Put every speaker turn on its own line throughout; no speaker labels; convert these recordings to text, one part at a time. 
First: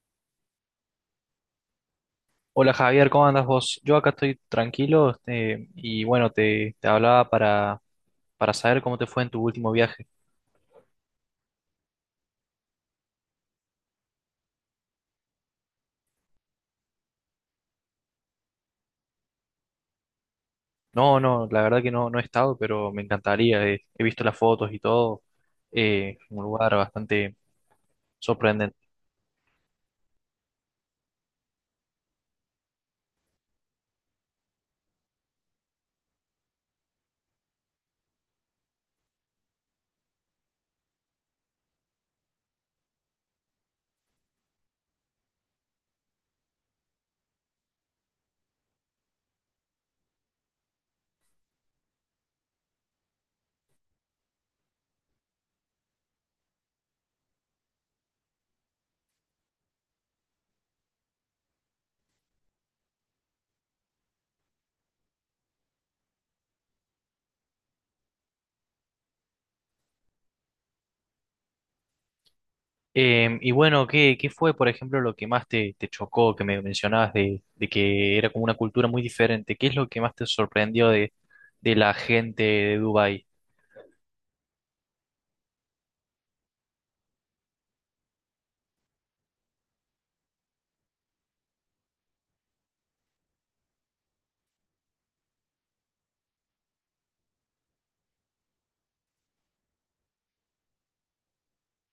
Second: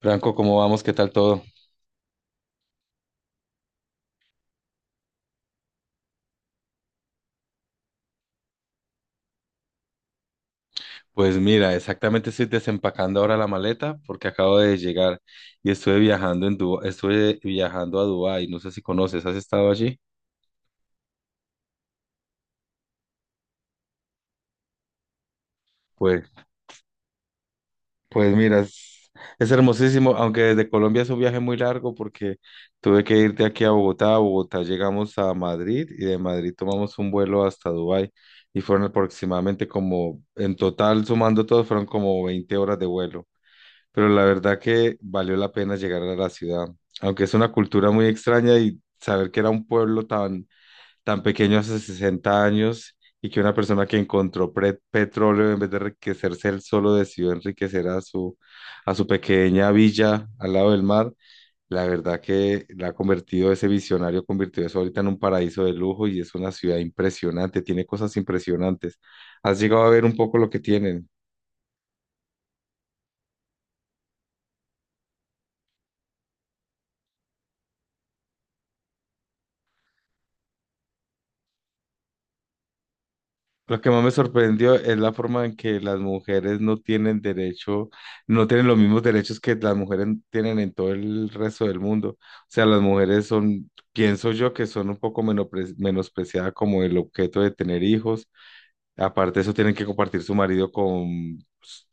Franco, ¿cómo vamos? ¿Qué tal todo?
Hola Javier, ¿cómo andas vos? Yo acá estoy tranquilo y bueno, te hablaba para saber cómo te fue en tu último viaje.
Pues mira, exactamente estoy desempacando ahora la maleta porque acabo de llegar y estuve viajando a Dubái, no sé si conoces, ¿has estado allí?
No, la verdad que no he estado, pero me encantaría. He visto las fotos y todo.
Pues,
Un lugar bastante
pues mira,
sorprendente.
es hermosísimo, aunque desde Colombia es un viaje muy largo porque tuve que ir de aquí a Bogotá llegamos a Madrid y de Madrid tomamos un vuelo hasta Dubái y fueron aproximadamente como, en total sumando todo, fueron como 20 horas de vuelo. Pero la verdad que valió la pena llegar a la ciudad, aunque es una cultura muy extraña y saber que era un pueblo tan, tan pequeño hace 60 años y que una persona que encontró petróleo en vez de enriquecerse él solo decidió enriquecer a su, pequeña villa al lado del mar. La verdad que la ha convertido, ese visionario convirtió eso ahorita en un paraíso de lujo y es una ciudad impresionante, tiene cosas impresionantes. ¿Has llegado a ver un poco lo que tienen?
Y bueno, ¿ qué fue, por ejemplo, lo que más te chocó, que me mencionabas de que era como una cultura muy diferente? ¿Qué es lo que más te sorprendió de la gente de Dubái?
Lo que más me sorprendió es la forma en que las mujeres no tienen derecho, no tienen los mismos derechos que las mujeres tienen en todo el resto del mundo. O sea, las mujeres son, pienso yo, que son un poco menospreciadas como el objeto de tener hijos. Aparte de eso, tienen que compartir su marido con,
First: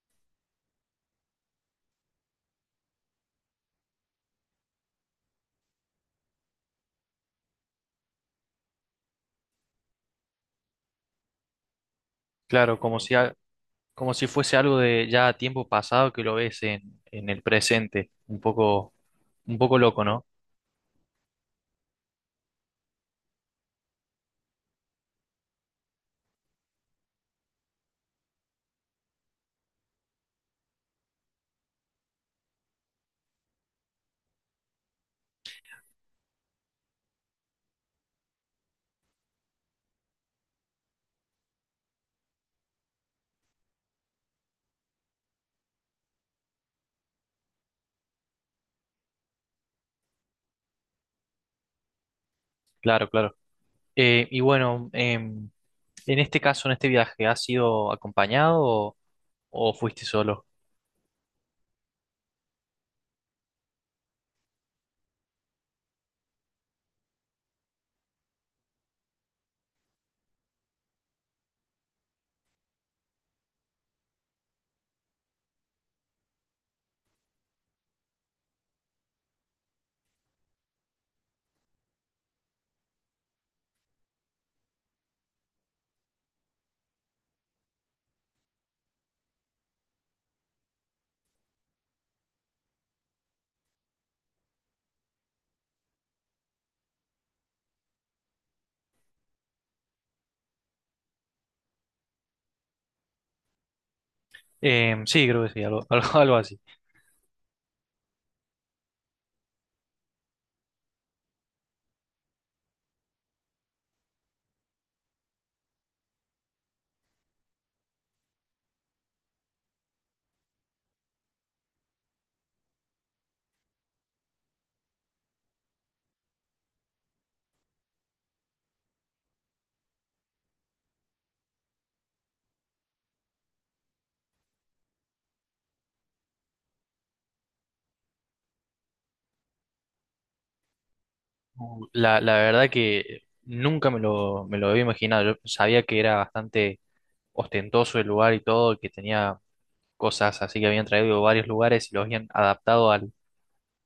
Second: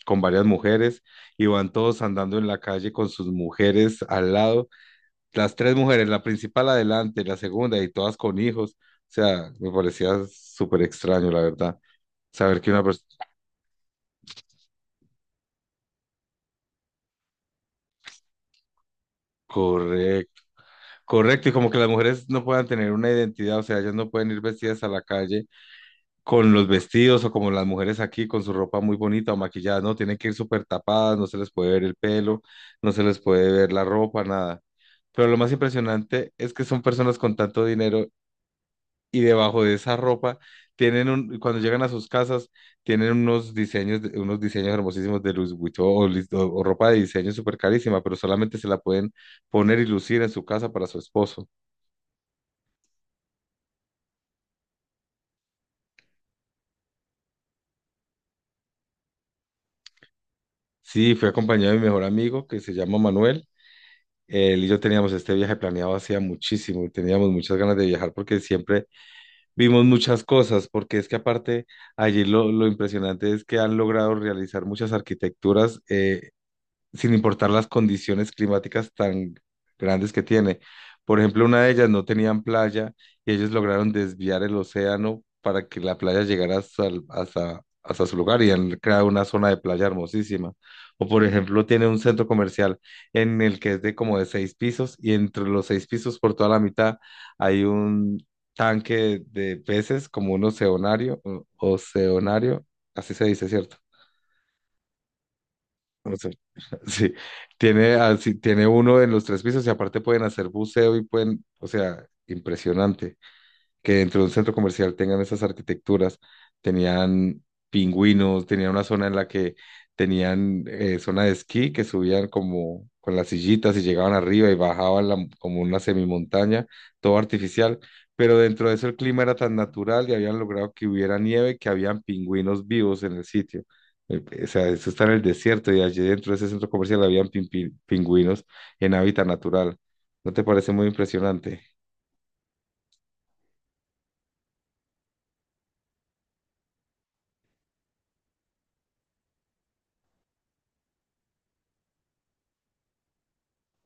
con varias mujeres y van todos andando en la calle con sus mujeres al lado. Las tres mujeres, la principal adelante, la segunda y todas con hijos. O sea, me parecía súper extraño, la verdad. Saber que
Claro,
una persona...
como si fuese algo de ya tiempo pasado que lo ves en el presente. Un poco loco, ¿no?
Correcto, correcto. Y como que las mujeres no puedan tener una identidad, o sea, ellas no pueden ir vestidas a la calle con los vestidos o como las mujeres aquí con su ropa muy bonita o maquillada, no, tienen que ir súper tapadas, no se les puede ver el pelo, no se les puede ver la ropa, nada. Pero lo más impresionante es que son personas con tanto dinero y debajo de esa ropa cuando llegan a sus casas, tienen unos diseños hermosísimos de Louis Vuitton o ropa de diseño súper carísima, pero solamente se la pueden poner y lucir en su casa para su esposo.
Claro, claro. Y bueno, en este caso, en este viaje, ¿has sido acompañado o fuiste solo?
Sí, fui acompañado de mi mejor amigo que se llama Manuel. Él y yo teníamos este viaje planeado hacía muchísimo, teníamos muchas ganas de viajar porque siempre vimos muchas cosas, porque es que aparte allí lo impresionante es que han logrado realizar muchas arquitecturas, sin importar las condiciones climáticas tan grandes que tiene. Por ejemplo, una de ellas no tenían playa y ellos lograron desviar el océano para que la playa llegara hasta su lugar, y han creado una zona de playa hermosísima. O por ejemplo, tiene un centro comercial en el que es de como de seis pisos y entre los seis pisos por toda la mitad hay un tanque de peces como un oceanario, oceanario, así se dice, ¿cierto?
Sí, creo que sí, algo,
O
algo,
sea,
algo así.
sí, tiene, así, tiene uno en los tres pisos y aparte pueden hacer buceo y pueden, o sea, impresionante que dentro de un centro comercial tengan esas arquitecturas. Tenían pingüinos, tenían una zona en la que tenían zona de esquí que subían como con las sillitas y llegaban arriba y bajaban como una semimontaña, todo artificial. Pero dentro de eso el clima era tan natural y habían logrado que hubiera nieve, que habían pingüinos vivos en el sitio. O sea, eso está en el desierto y allí dentro de ese centro comercial habían pingüinos en hábitat natural. ¿No te parece muy impresionante?
La verdad que nunca me lo había imaginado. Yo sabía que era bastante ostentoso el lugar y todo, que tenía cosas así que habían traído de varios lugares y los habían adaptado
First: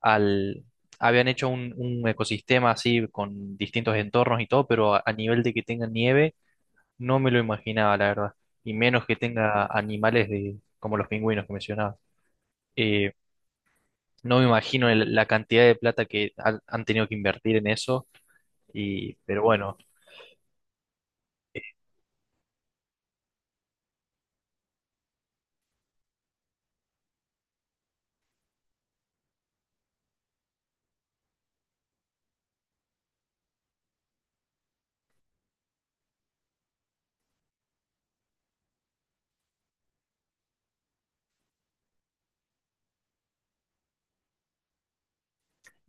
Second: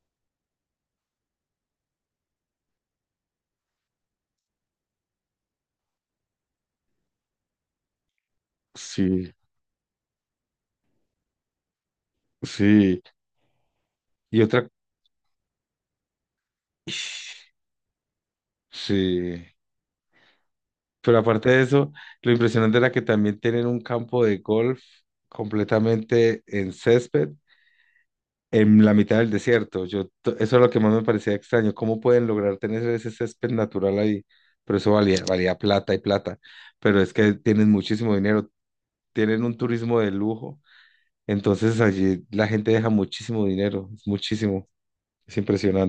al... Habían hecho un ecosistema así con distintos entornos y todo, pero a nivel de que tenga nieve, no me lo imaginaba, la verdad. Y menos que
Sí,
tenga animales de, como los pingüinos que mencionabas.
sí.
Eh, no
Y
me
otra,
imagino el- la cantidad de plata que han tenido que invertir en eso, y, pero
sí,
bueno.
pero aparte de eso, lo impresionante era que también tienen un campo de golf completamente en césped, en la mitad del desierto. Eso es lo que más me parecía extraño, cómo pueden lograr tener ese césped natural ahí, pero eso valía plata y plata, pero es que tienen muchísimo dinero, tienen un turismo de lujo, entonces allí la gente deja muchísimo dinero, es muchísimo, es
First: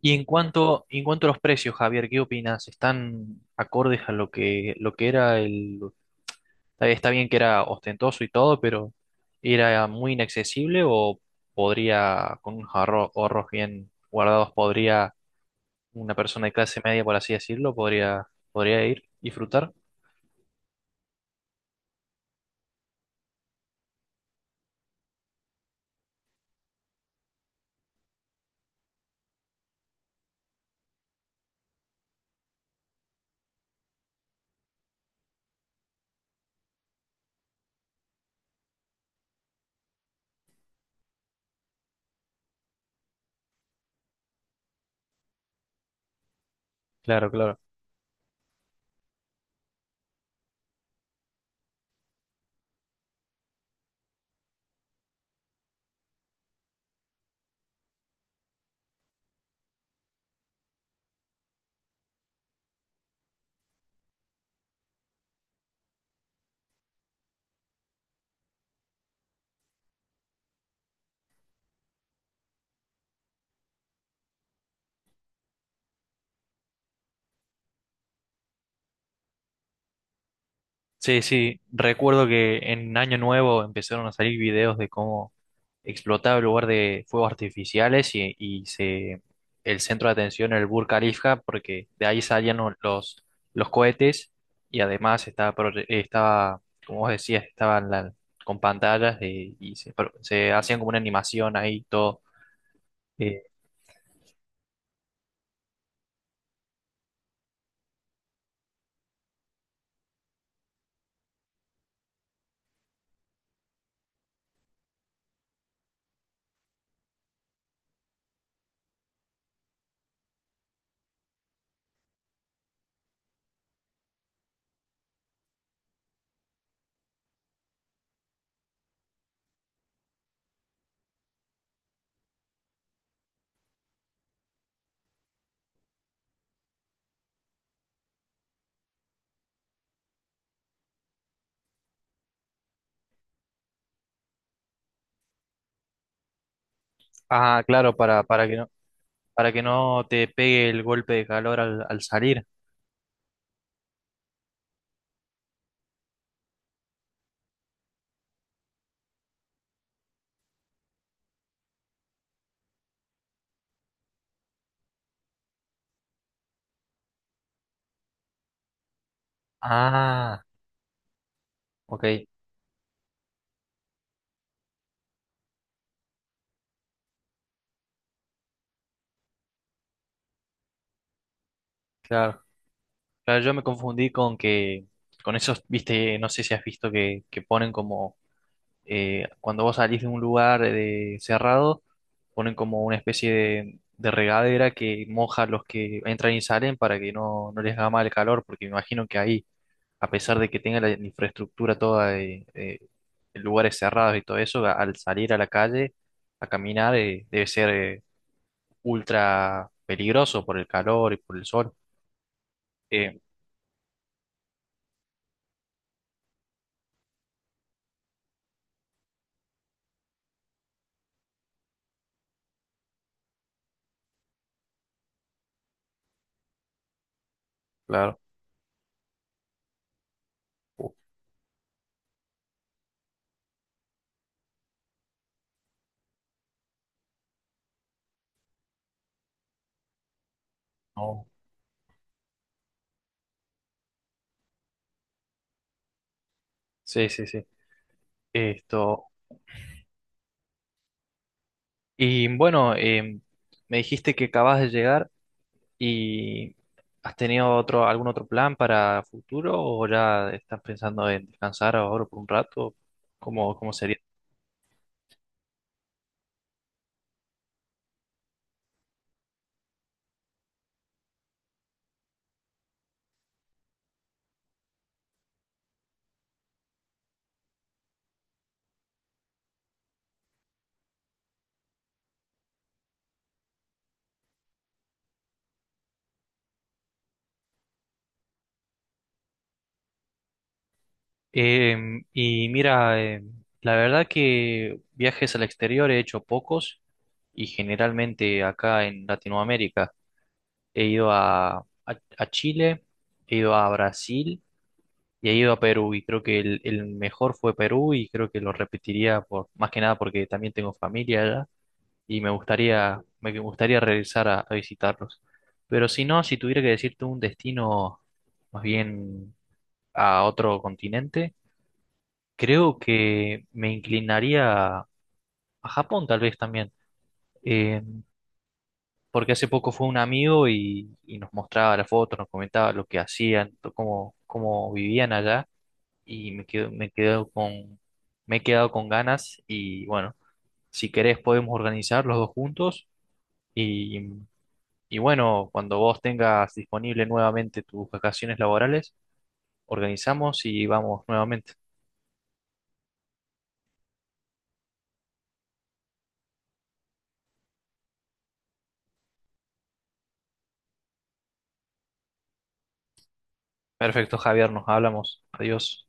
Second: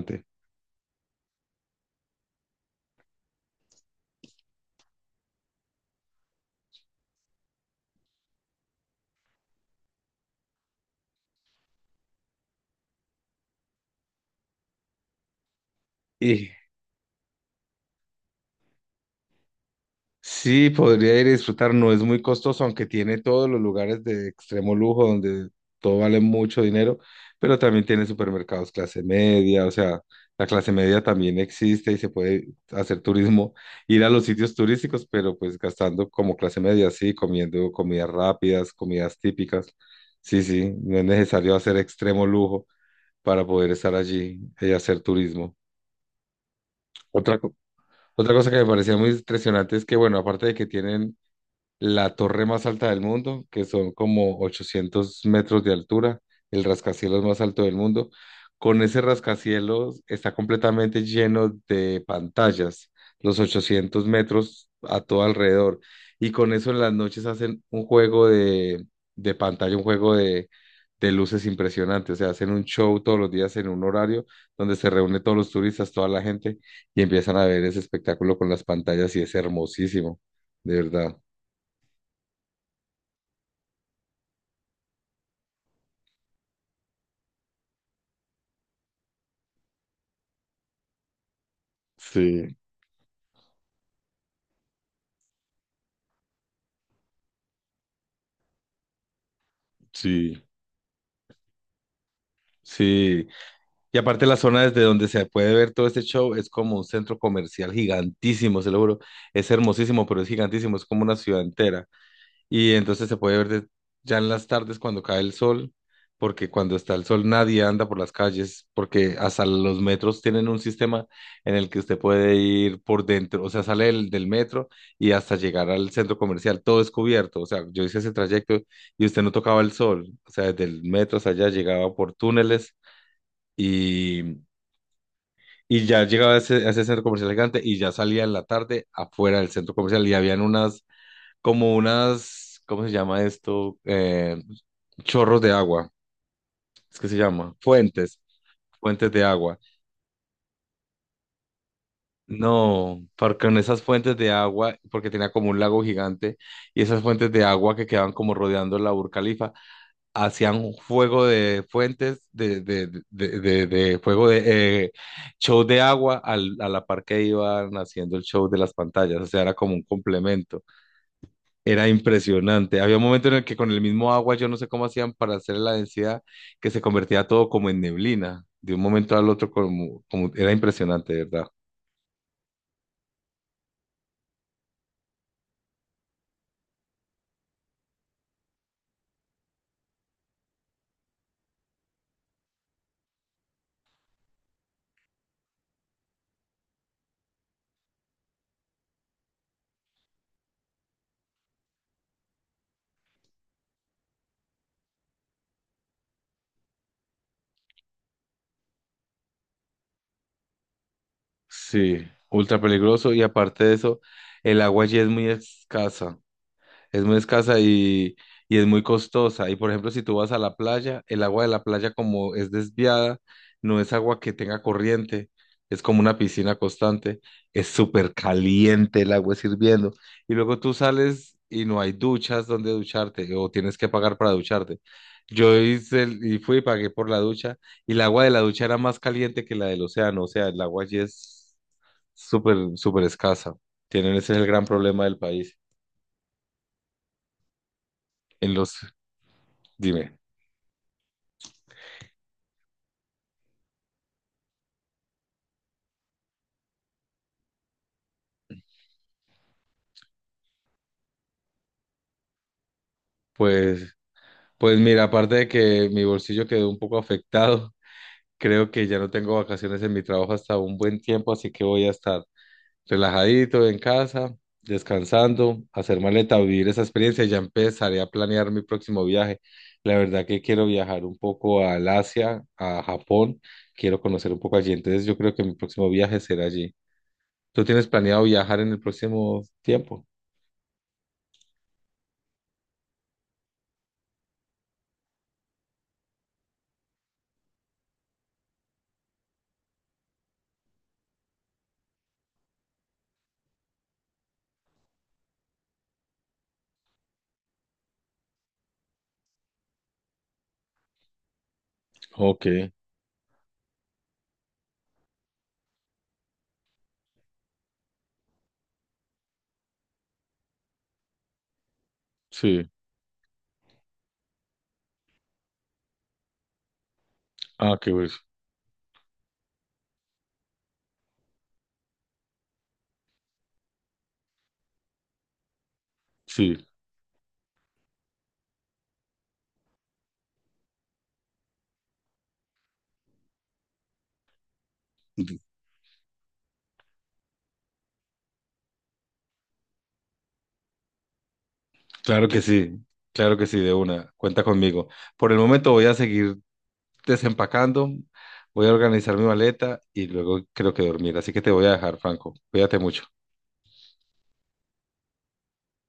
Y en cuanto a los precios, Javier, ¿qué opinas? ¿Están acordes a lo que era el, está bien que era ostentoso y todo, pero era muy inaccesible o podría, con unos ahorro- ahorros bien guardados, podría una persona
Y
de clase media, por así decirlo, podría, podría ir, disfrutar.
Sí, podría ir a disfrutar, no es muy costoso, aunque tiene todos los lugares de extremo lujo donde todo vale mucho dinero, pero también tiene supermercados clase media, o sea, la clase media también existe y se puede hacer turismo, ir a los sitios turísticos, pero pues gastando como clase media, sí, comiendo comidas rápidas, comidas típicas. Sí, sí, no es necesario hacer extremo lujo para poder estar allí y hacer turismo.
Claro,
Otra, co-
claro.
otra cosa que me parecía muy impresionante es que, bueno, aparte de que tienen la torre más alta del mundo, que son como 800 metros de altura, el rascacielos más alto del mundo. Con ese rascacielos, está completamente lleno de pantallas, los 800 metros a todo alrededor. Y con eso en las noches hacen un juego de pantalla, un juego de luces impresionante. O sea, hacen un show todos los días en un horario donde se reúne todos los turistas, toda la gente, y empiezan a ver ese espectáculo con las pantallas y es hermosísimo, de verdad.
Sí, sí, recuerdo que en Año Nuevo empezaron a salir videos de cómo explotaba el lugar de fuegos artificiales y se, el centro de atención era el Burj Khalifa, porque de ahí
Sí,
salían lo- los cohetes y además estaba, pro- estaba, como vos decías, estaban la- con pantallas de- y se, pro-
sí,
se hacían como una animación ahí todo.
sí.
eh,
Y aparte la zona desde donde se puede ver todo este show es como un centro comercial gigantísimo, se lo juro. Es hermosísimo, pero es gigantísimo, es como una ciudad entera. Y entonces se puede ver ya en las tardes, cuando cae el sol, porque cuando está el sol nadie anda por las calles, porque hasta los metros tienen un sistema en el que usted puede ir por dentro, o sea, sale del metro y hasta llegar al centro comercial, todo es cubierto. O sea, yo hice ese trayecto y usted no tocaba el sol, o sea, desde el metro hasta allá llegaba por túneles y... Y ya llegaba a ese, centro comercial gigante, y ya salía en la tarde afuera del centro comercial y habían unas como unas, ¿cómo se llama esto? Chorros de agua, es que se llama,
ah, claro,
fuentes, fuentes de
para
agua.
que no te pegue el golpe de calor al salir.
No, porque en esas fuentes de agua, porque tenía como un lago gigante, y esas fuentes de agua que quedaban como rodeando la Burcalifa, hacían un fuego de fuentes, de fuego de show de agua a la par que iban haciendo el show de las pantallas, o sea, era como un
Ah,
complemento. Era
ok,
impresionante. Había un momento en el que con el mismo agua, yo no sé cómo hacían para hacer la densidad, que se convertía todo como en neblina, de un momento al otro, como era impresionante, de ¿verdad?
claro. Claro, yo me confundí con esos, viste, no sé si has visto que ponen como, cuando vos salís de un lugar de- cerrado, ponen como una especie de regadera que moja a los que entran y salen para que no, no les haga mal el calor, porque me imagino que ahí, a pesar de que tenga la infraestructura toda de lugares cerrados y todo eso, a- al salir a la calle a caminar, debe ser, ultra peligroso por el calor y por el sol.
Sí, ultra peligroso
Eh,
y aparte de eso, el agua allí es muy escasa. Es muy escasa y es muy costosa. Y por ejemplo, si tú vas a la playa, el agua de la playa como es desviada, no es agua que tenga corriente, es como una piscina constante, es súper
claro.
caliente, el agua es hirviendo. Y luego tú
Uh,
sales y no hay duchas donde ducharte, o tienes que pagar para ducharte. Yo hice y fui y pagué por la ducha, y el agua de la ducha era más caliente que la del océano. O sea, el agua allí
no.
es súper, súper escasa. Tienen, ese es el gran problema del país.
Sí, sí, sí.
En los
Esto.
Dime.
Y bueno, me dijiste que acabas de llegar y ¿has tenido otro, algún otro plan para futuro o ya estás pensando en descansar ahora por un rato? ¿ cómo
Pues,
sería?
pues mira, aparte de que mi bolsillo quedó un poco afectado, creo que ya no tengo vacaciones en mi trabajo hasta un buen tiempo, así que voy a estar relajadito en casa, descansando, hacer maleta, vivir esa experiencia y ya empezaré a planear mi próximo viaje. La verdad que quiero viajar un poco al Asia, a Japón, quiero conocer un poco allí, entonces yo creo que mi próximo viaje será allí. ¿Tú tienes planeado viajar en el próximo tiempo?
Y mira, la verdad que viajes al exterior he hecho pocos y generalmente acá en Latinoamérica he ido a Chile, he ido a Brasil y he ido a Perú y creo que el mejor fue Perú y creo que lo repetiría por, más que nada porque también tengo familia allá y
Ok,
me gustaría regresar a visitarlos. Pero si no, si tuviera que decirte un destino más bien a otro continente,
sí.
creo que me inclinaría a Japón tal vez también.
Ah,
Eh,
qué bueno.
Porque hace poco fue un amigo y nos mostraba las fotos, nos comentaba lo que hacían, to- cómo vivían allá. Y me
Sí.
quedo, me he quedado con ganas y bueno, si querés podemos organizar los dos juntos y, y bueno, cuando vos tengas disponible nuevamente tus vacaciones laborales, organizamos y vamos nuevamente.
Claro que sí, claro que sí, de una, cuenta conmigo. Por el momento voy a seguir desempacando, voy a organizar mi maleta y luego creo que dormir. Así que te voy a dejar, Franco. Cuídate mucho.
Perfecto, Javier, nos hablamos. Adiós.